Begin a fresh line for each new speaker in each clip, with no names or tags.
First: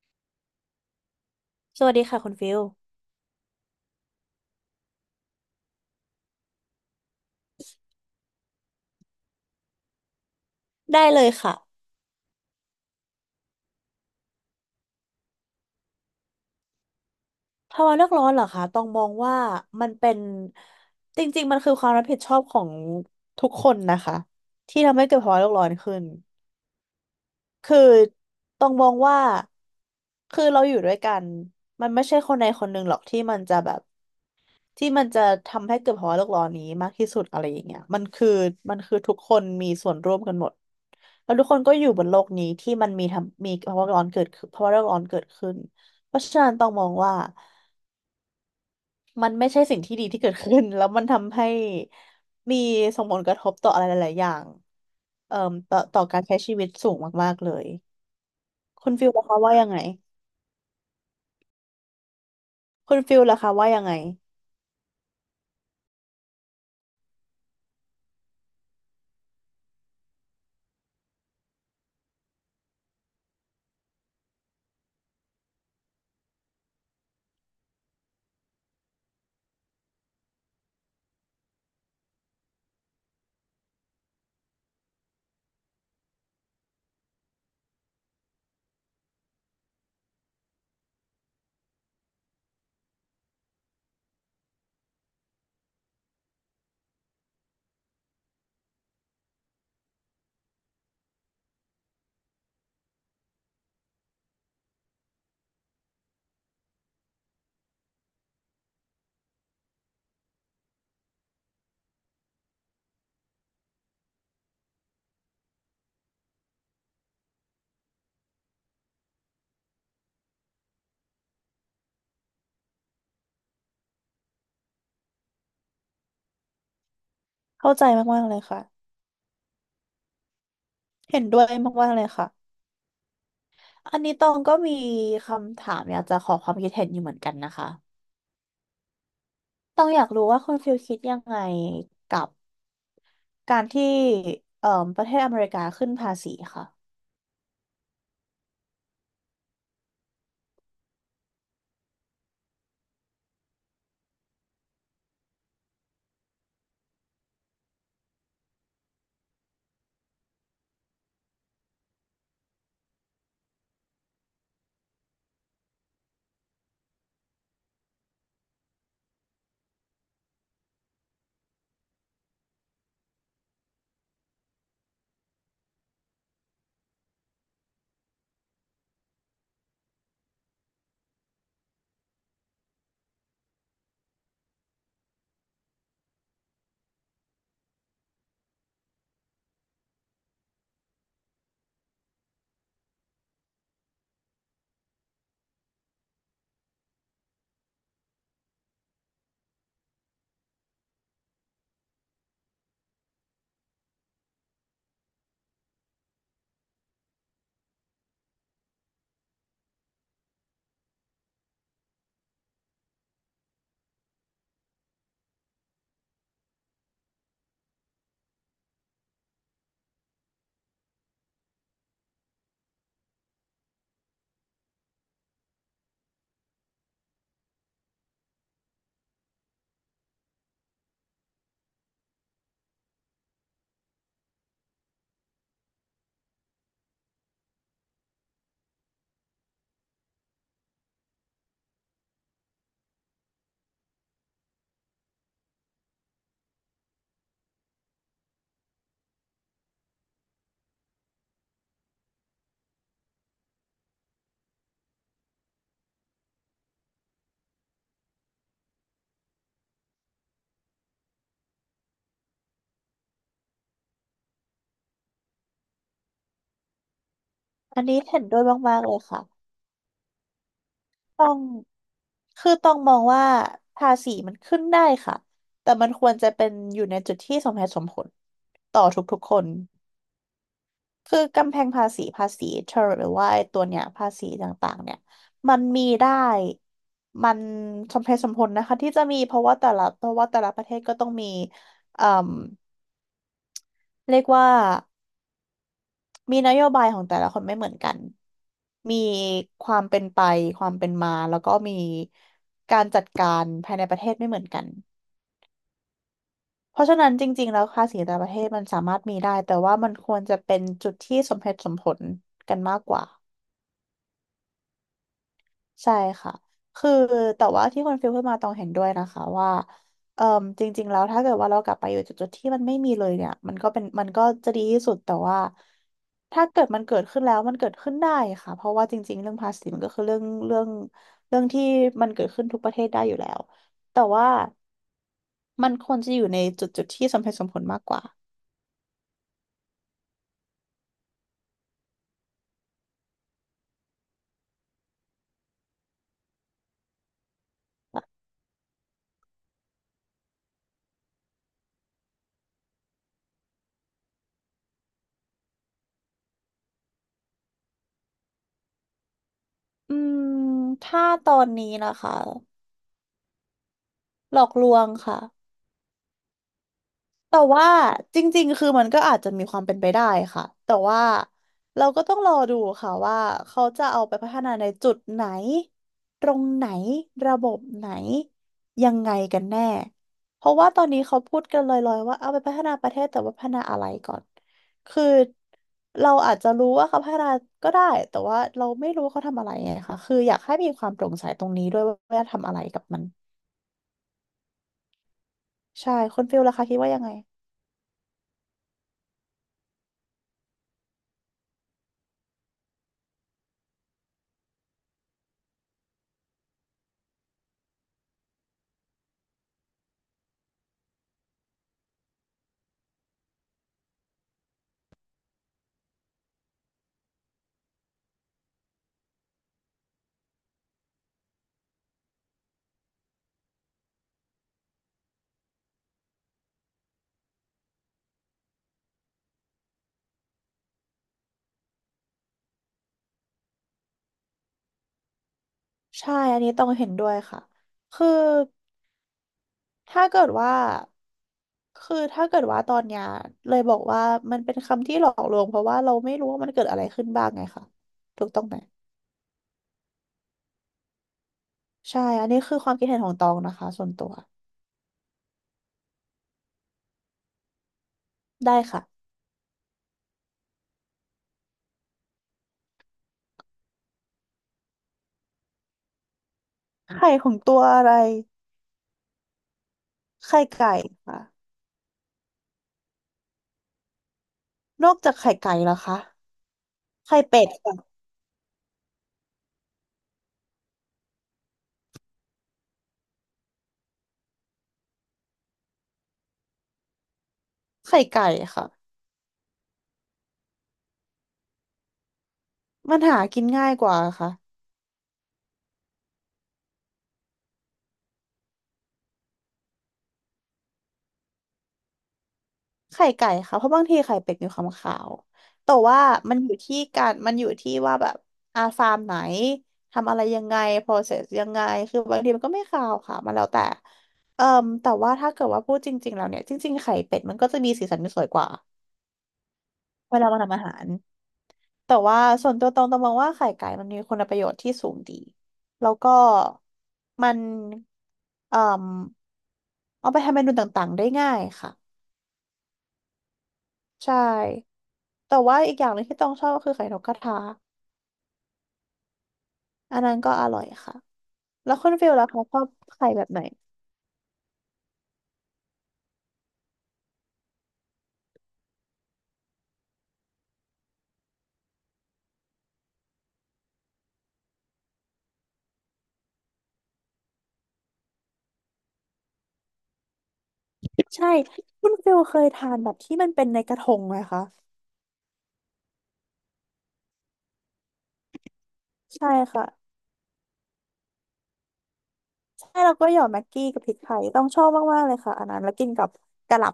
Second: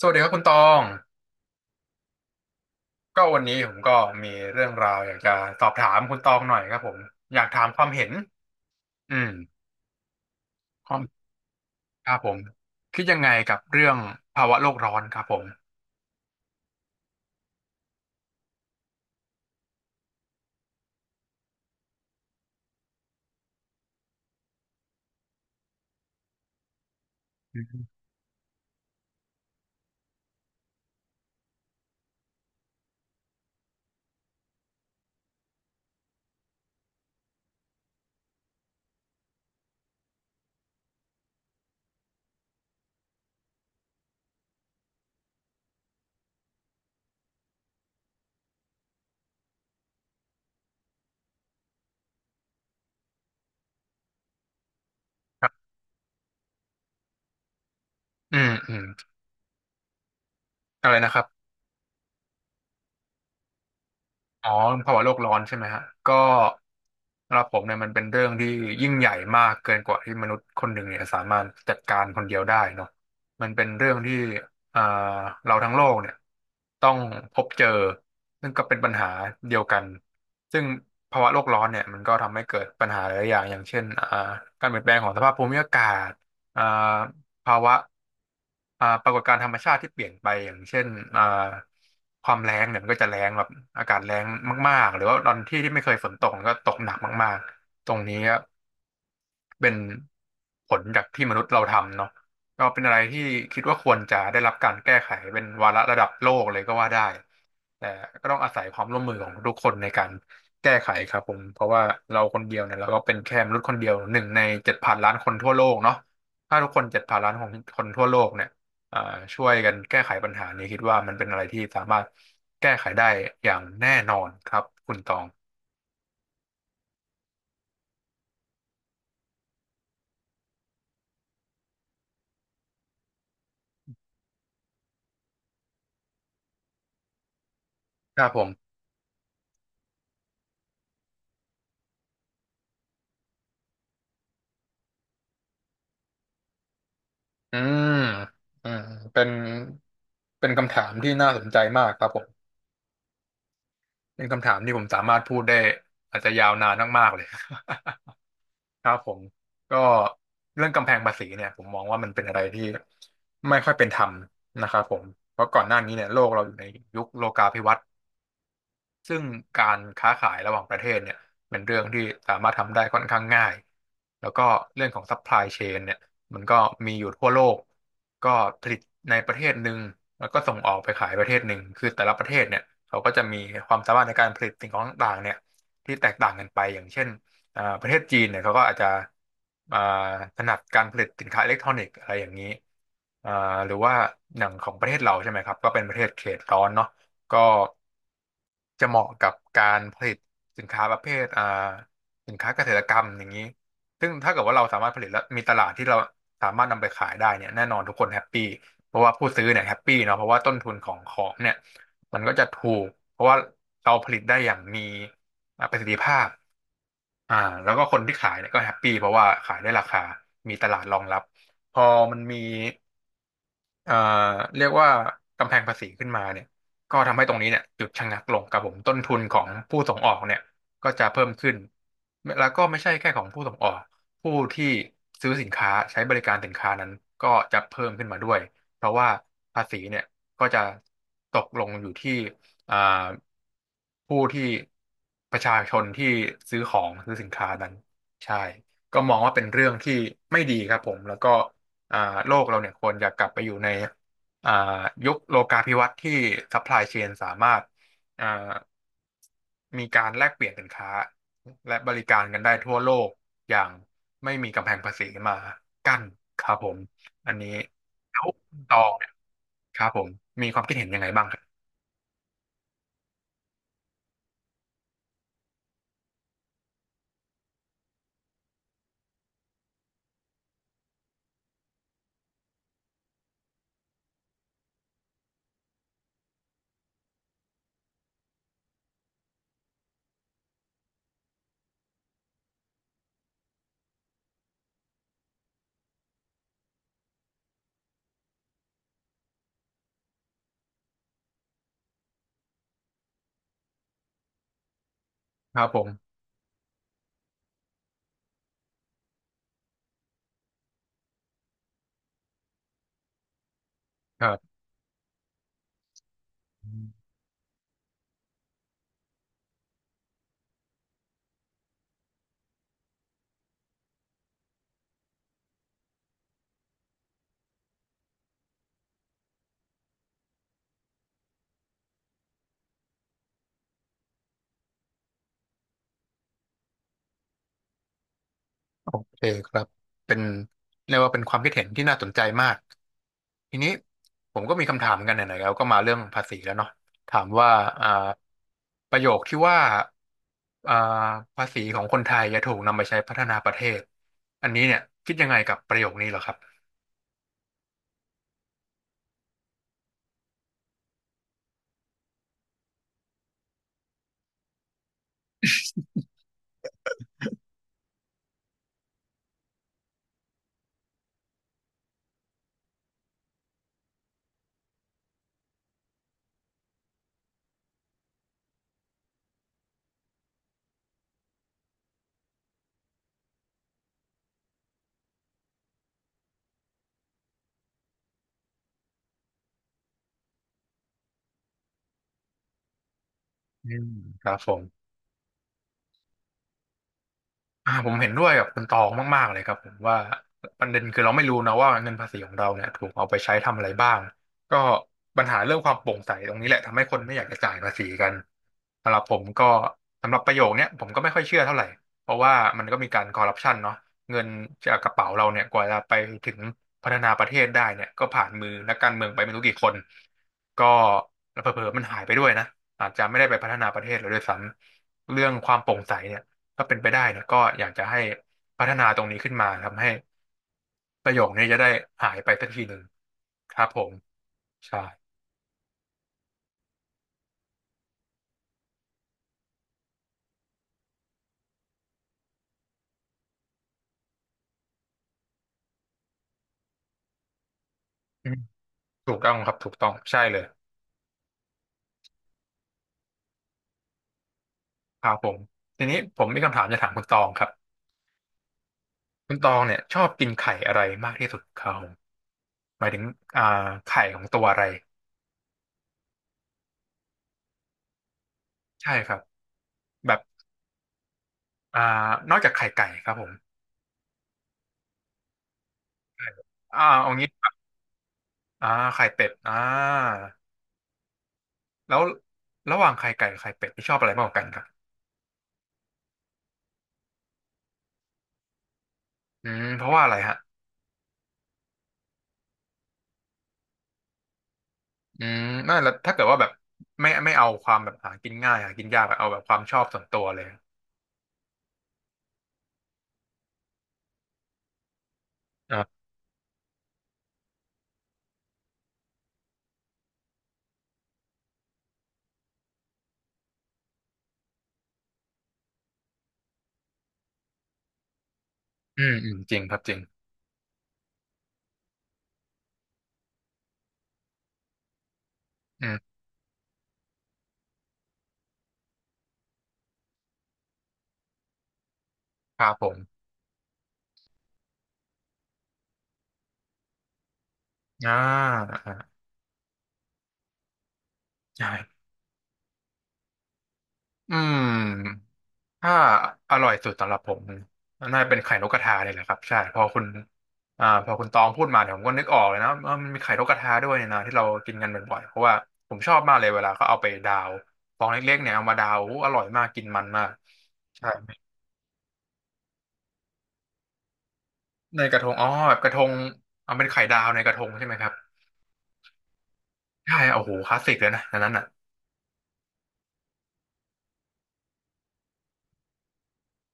สวัสดีครับคุณตอง
สวัสดีค่ะคุณฟิล
ก็วันนี้ผมก็มีเรื่องราวอยากจะสอบถามคุณตองหน่อยครับผมอยากถามความเห็นอืมค
ได้เล
วาม
ยค่ะ
ครับผมคิดยังไงกับเรื่องภาวะโลกร้อนครับผม
ภาวะโลกร้อนเหรอคะต้องมองว่ามันเป็นจริงๆมันคือความรับผิดชอบของทุกคนนะคะที่ทำให้เกิดภาวะโลกร้อนขึ้น
อื
คือ
ม
ต้องมองว่าคือเราอยู่ด้วยกันมันไม่ใช่คนใดคนหนึ่งหรอกที่มันจะแบบ ที่มันจะทำให้เกิดภาวะโลกร้อนนี้มากที่สุดอะไรอย่างเงี้ยมันคือทุกคนมีส่วนร่วมกันหมดแล้วทุกคนก็อยู่บนโลกนี้ที่มันมีภาวะร้อนเกิดขึ้นภาวะโลกร้อนเกิดขึ้นเพราะฉะนั้นต้องมองว่ามันไม่ใช่สิ่งที่ดีที่เกิดขึ้น แล้วมันทำให้มีส่งผลกระทบต่ออะไรหลายๆอย่างเอ่อ
ครับ
ต่อการใช้ชีวิตสูงมากๆเลย
อืมอืม
คุณฟิลล่ะคะว่ายังไง
อะไรนะครับ
คุณฟิลล่ะคะว่ายังไง
อ๋อภาวะโลกร้อนใช่ไหมฮะก็สำหรับผมเนี่ยมันเป็นเรื่องที่ยิ่งใหญ่มากเกินกว่าที่มนุษย์คนหนึ่งเนี่ยสามารถจัดการคนเดียวได้เนาะมันเป็นเรื่องที่อ่าเราทั้งโลกเนี่ยต้องพบเจอซึ่งก็เป็นปัญหาเดียวกันซึ่งภาวะโลกร้อนเนี่ยมันก็ทำให้เกิดปัญหาหลายอย่างอย่างเช่นการเปลี่ยนแปลงของสภาพภูมิอากาศอ่าภาวะ อ่าปรากฏการณ์ธรรมชาติที่เปลี่ยนไปอย่างเช่นอ่าความแล้งเนี่ยมันก็จะแล้งแบบอากาศแล้งมากๆหรือว่าตอนที่ที่ไม่เคยฝนตกมันก็ตกหนักมากๆตรงนี้ เป็นผลจากที่มนุษย์เราทำเนาะก็เป็นอะไรที่คิดว่าควรจะได้รับการแก้ไขเป็นวาระระดับโลกเลยก็ว่าได้แต่ก็ต้องอาศัยความร่วมมือของทุกคนในการแก้ไขครับผมเพราะว่าเราคนเดียวเนี่ยเราก็เป็นแค่มนุษย์คนเดียวหนึ่งในเจ็ดพันล้านคนทั่วโลกเนาะถ้าทุกคนเจ็ดพันล้านของคนทั่วโลกเนี่ยอ่าช่วยกันแก้ไขปัญหานี้คิดว่ามันเป็นอะไรที่สามารถแก้ไขได้อย่างแน่นอนครับคุณตอง
เข้าใจมากๆเลยค่ะเห็นด้วยมากๆเลยค่ะ อันนี้ตองก็มีคำถามอยากจะขอความคิดเห็นอยู่เหมือนกันนะคะ
ครับผม
ตองอยากรู้ว่าคุณฟิลคิดยังไงกับการที่เอ่อประเทศอเมริกาขึ้นภาษีค่ะ
อืมอ่าเป็นเป็นคำถามที่น่าสนใจมากครับผม เป็นคำถามที่ผมสามารถพูดได้อาจจะยาวนานมากๆเลย ครับผมก็เรื่องกำแพงภาษีเนี่ยผมมองว่ามันเป็นอะไรที่ไม่ค่อยเป็นธรรมนะครับผมเพราะก่อนหน้านี้เนี่ยโลกเราอยู่ในยุคโลกาภิวัตน์ ซึ่งการค้าขายระหว่างประเทศเนี่ยเป็นเรื่องที่สามารถทำได้ค่อนข้างง่ายแล้วก็เรื่องของซัพพลายเชนเนี่ยมันก็มีอยู่ทั่วโลกก็ผลิตในประเทศหนึ่งแล้วก็ส่งออกไปขายประเทศหนึ่งคือแต่ละประเทศเนี่ยเขาก็จะมีความสามารถในการผลิตสิ่งของต่างๆเนี่ยที่แตกต่างกันไปอย่างเช่นประเทศจีนเนี่ยเขาก็อาจจะอ่าถนัดการผลิตสินค้าอิเล็กทรอนิกส์อะไรอย่างนี้อ่าหรือว่าอย่างของประเทศเราใช่ไหมครับก็เป็นประเทศเขตร้อนเนาะ ก็จะเหมาะกับการผลิตสินค้าประเภทสินค้าเกษตรกรรมอย่างนี้ซึ่งถ้าเกิดว่าเราสามารถผลิตแล้วมีตลาดที่เราสามารถนำไปขายได้เนี่ยแน่นอนทุกคนแฮปปี้เพราะว่าผู้ซื้อเนี่ยแฮปปี้เนาะเพราะว่าต้นทุนของของเนี่ยมันก็จะถูกเพราะว่าเราผลิตได้อย่างมีประสิทธิภาพอ่าแล้วก็คนที่ขายเนี่ยก็แฮปปี้เพราะว่าขายได้ราคามีตลาดรองรับพอมันมี เอ่อเรียกว่ากำแพงภาษีขึ้นมาเนี่ยก็ทำให้ตรงนี้เนี่ยหยุดชะงักลงครับผมต้นทุนของผู้ส่งออกเนี่ยก็จะเพิ่มขึ้นแล้วก็ไม่ใช่แค่ของผู้ส่งออกผู้ที่ซื้อสินค้าใช้บริการสินค้านั้นก็จะเพิ่มขึ้นมาด้วยเพราะว่าภาษีเนี่ยก็จะตกลงอยู่ที่อ่าผู้ที่ประชาชนที่ซื้อของซื้อสินค้านั้นใช่ก็มองว่าเป็นเรื่องที่ไม่ดีครับผมแล้วก็ อ่าโลกเราเนี่ยควรจะกลับไปอยู่ในอ่ายุคโลกาภิวัตน์ที่ซัพพลายเชนสามารถอ่ามีการแลกเปลี่ยนสินค้าและบริการกันได้ทั่วโลกอย่างไม่มีกำแพงภาษีมากั้นครับผมอันนี้
อันนี้
แล้
เห็น
ว
ด้วย
คุณต
มาก
อ
ๆเล
ง
ย
เนี่ย
ค่ะ
ครับผมมีความคิดเห็นยังไงบ้า
ต้
ง
อ
ครั
ง
บ
คือต้องมองว่าภาษีมันขึ้นได้ค่ะ แต่มันควรจะเป็นอยู่ในจุดที่สมเหตุสมผลต่อทุกๆคน คือกำแพงภาษีภาษีเทอร์หรือว่าไอ้ตัวเนี้ยภาษีต่างๆเนี่ยมันมีได้มันสมเหตุสมผลนะคะที่จะมีเพราะว่าแต่ละเพราะว่าแต่ละประเทศก็ต้องมีเอ่มเรียกว่ามีนโยบายของแต่ละคนไม่เหมือนกันมีความเป็นไปความเป็นมาแล้วก็มีการจัดการภายในประเทศไม่เหมือนกัน
ครับผม
เพราะฉะนั้นจริงๆแล้วภาษีแต่ละประเทศมันสามารถมีได้แต่ว่ามันควรจะเป็นจุดที่สมเหตุสมผลกันมากกว่า
ครั
ใช่ค่ะ คือ
บ
แต่ว่าที่คนฟิลพูดมาต้องเห็นด้วยนะคะว่าเอ่มจริงๆแล้วถ้าเกิดว่าเรากลับไปอยู่จุดๆที่มันไม่มีเลยเนี่ยมันก็เป็นมันก็จะดีที่สุดแต่ว่าถ้าเกิดมันเกิดขึ้นแล้วมันเกิดขึ้นได้ค่ะเพราะว่าจริงๆเรื่องภาษีมันก็คือเรื่องที่มันเกิดขึ้นทุกประเทศได้อยู่แล้วแต่ว่ามันควรจะอยู่ในจุดๆที่สมเหตุสมผลมากกว่า
โอเคครับเป็นเรียกว่าเป็นความคิดเห็นที่น่าสนใจมาก ทีนี้ผมก็มีคำถามเหมือนกันไหนๆแล้วก็มาเรื่องภาษีแล้วเนาะถามว่าอ่าประโยคที่ว่าอ่าภาษีของคนไทยจะถูกนำไปใช้พัฒนาประเทศ อันนี้เนี่ยคิดยังไงกับประโยคนี้เหรอครับ
อืมถ้าตอนนี้นะคะหลอกลวงค่ะ แต่ว่าจริงๆ คือมันก็อาจจะมีความเป็นไปได้ค่ะแต่ว่าเราก็ต้องรอดูค่ะว่าเขาจะเอาไปพัฒนาในจุดไหนตรงไหนระบบไหนยังไงกันแน่เพราะว่าตอนนี้เขาพูดกันลอยๆว่าเอาไปพัฒนาประเทศแต่ว่าพัฒนาอะไรก่อนคือเราอาจจะรู้ว่าเขาพัฒนาก็ได้แต่ว่าเราไม่รู้ว่าเขาทำอะไรไงค่ะคืออยากให้มีความโปร่งใสตรงนี้ด้วยว่าจะทำอะไรกับมัน
อืมครับผม
ใช่คุณฟิลล่ะคะคิดว่ายังไง
ผมเห็นด้วยกับคุณตองมากๆเลยครับผมว่าประเด็นคือเราไม่รู้นะว่าเงินภาษีของเราเนี่ยถูกเอาไปใช้ทำอะไรบ้างก็ปัญหาเรื่องความโปร่งใสตรงนี้แหละทำให้คนไม่อยากจะจ่ายภาษีกันสำหรับผมก็สำหรับประโยคเนี้ยผมก็ไม่ค่อยเชื่อเท่าไหร่เพราะว่ามันก็มีการคอร์รัปชันเนาะเงินจากกระเป๋าเราเนี่ยกว่าจะไปถึงพัฒนาประเทศได้เนี่ยก็ผ่านมือนักการเมืองไปไม่รู้กี่คนก็เผลอๆมันหายไปด้วยนะอาจจะไม่ได้ไปพัฒนาประเทศเลยด้วยซ้ำเรื่องความโปร่งใสเนี่ย ถ้าเป็นไปได้เนี่ยก็อยากจะให้พัฒนาตรงนี้ขึ้นมาทำให้ประโยคนี้จะได้หายไปสักทีหนึ่งครับผมใช่
ใช่อันนี้ต้องเห็นด้วยค่ะ คือถ้าเกิดว่าคือถ้าเกิดว่าตอนเนี้ยเลยบอกว่ามันเป็นคำที่หลอกลวงเพราะว่าเราไม่รู้ว่ามันเกิดอะไรขึ้นบ้างไงค่ะถู
อื
ก
ม
ต้องไหม
ถูกต้องครับถูกต้องใช่เลย
ใช่อันนี้คือความคิดเห็นของตองนะคะส่วนตัว
ครับผมทีนี้ผมมีคำถามจะถามคุณตองครับ
ได้ค่ะ
คุณตองเนี่ยชอบกินไข่อะไรมากที่สุดครับผมหมายถึงอ่าไข่ของตัวอะไร
ไข่ของตัวอะไร
ใช่ครับแบบ
ไข่ไก่ค่ะ
อ่านอกจากไข่ไก่ครับผม
นอกจากไข่ไก่แล้วคะ
ใช่เอา
ไข่
งี้ค
เป็
รั
ด
บ
ค่ะ
อ่าไข่เป็ดอ่าแล้วระหว่างไข่ไก่กับไข่เป็ดที่ชอบอะไรมากกว่ากันครับ
ไข่ไก่ค่ะ
อืมเพราะว่าอะไรฮะ
มันหากินง่ายกว่าค่ะ
อืมนั่นแล้วถ้าเกิดว่าแบบไม่เอาความแบบหากินง่ายหากินยากอะเอาแบบความชอบส่วนตัวเลย
ไข่ไก่ค่ะเพราะบางทีไข่เป็ดมีความขาวแต่
อ่ะ
ว่ามันอยู่ที่ว่าแบบอาฟาร์มไหนทำอะไรยังไง process ยังไงคือบางทีมันก็ไม่ขาวค่ะมันแล้วแต่เอ่อแต่ว่าถ้าเกิดว่าพูดจริงๆแล้วเนี่ยจริงๆไข่เป็ดมันก็จะมีสีสันที่สวยกว่า
อืมอืมจริงครับจริง
เวลามาทำอาหารแต่ว่าส่วนตัวตองมองว่าไข่ไก่มันมีคุณประโยชน์ที่สูงดี
อื
แล้วก็
ม
มันเอ่อเอาไปทำเมนูต่างๆได้ง่ายค่ะ
ครับผม
ใช่แต่ว่าอีกอย่างหนึ่งที่ต้องชอบก็คือไข่นกกระทา
อ่าอ่า
อันนั้นก็อร่อยค่ะ
ใช่
แล้วคุณฟิลล่ะคะชอบไข่แบบไหน
อืมถ้าอร่อยสุดสำหรับผมน่าจะเป็นไข่นกกระทาเลยแหละครับใช่พอคุณพอคุณตองพูดมาเนี่ยผมก็นึกออกเลยนะว่ามันมีไข่นกกระทาด้วยเนี่ยนะที่เรากินกันบ่อยๆเพราะว่าผมชอบมากเลยเวลาเขาเอาไปดาวฟองเล็กๆเนี่ยเอามาดาวอู้อร่อยมากกินมันมาก
ใช่ คุณฟิลเคยทานแบบที่มันเป็นในกระทงไหมคะ
ในกระทงอ๋อแบบกระทงเอาเป็นไข่ดาวในกระทงใช่ไหมครับ
ใช่ค่ะ
ใช่โอ้โหคลาสสิกเลยนะอันนั้นอ่ะ
ใช่แล้วก็หยอดแม็กกี้กับพริกไทยต้องชอบมากๆเลยค่ะอันนั้นแล้วกินกับกะหล่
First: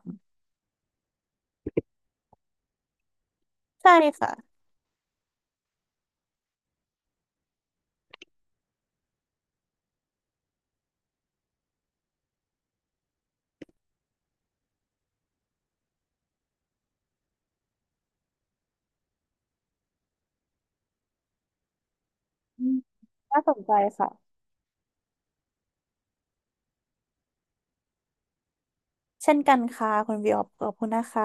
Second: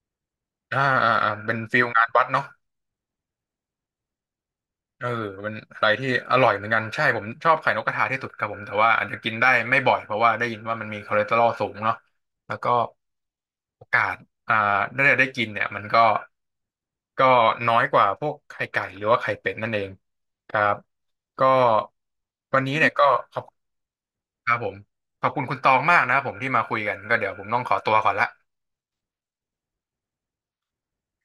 อ่าอ่าอ่าเป็นฟิลงานวัดเนาะ
ำใช่ค่ะ
เออเป็นอะไรที่อร่อยเหมือนกันใช่ผมชอบไข่นกกระทาที่สุดครับผมแต่ว่าอาจจะกินได้ไม่บ่อยเพราะว่าได้ยินว่ามันมีคอเลสเตอรอลสูงเนาะแล้วก็โอกาสอ่าได้กินเนี่ยมันก็ก็น้อยกว่าพวกไข่ไก่หรือว่าไข่เป็ดนั่นเองครับก็วัน
อื
นี้
ม
เนี่ยก็ขอ
น่า
บ
สนใจค่ะ
ครับผมขอบคุณคุณตองมากนะครับผมที่มาคุยกันก็เดี๋ยวผมต้องขอตัวก่อนละ
เช่นกันค่ะคุณวิวขอบคุณนะคะ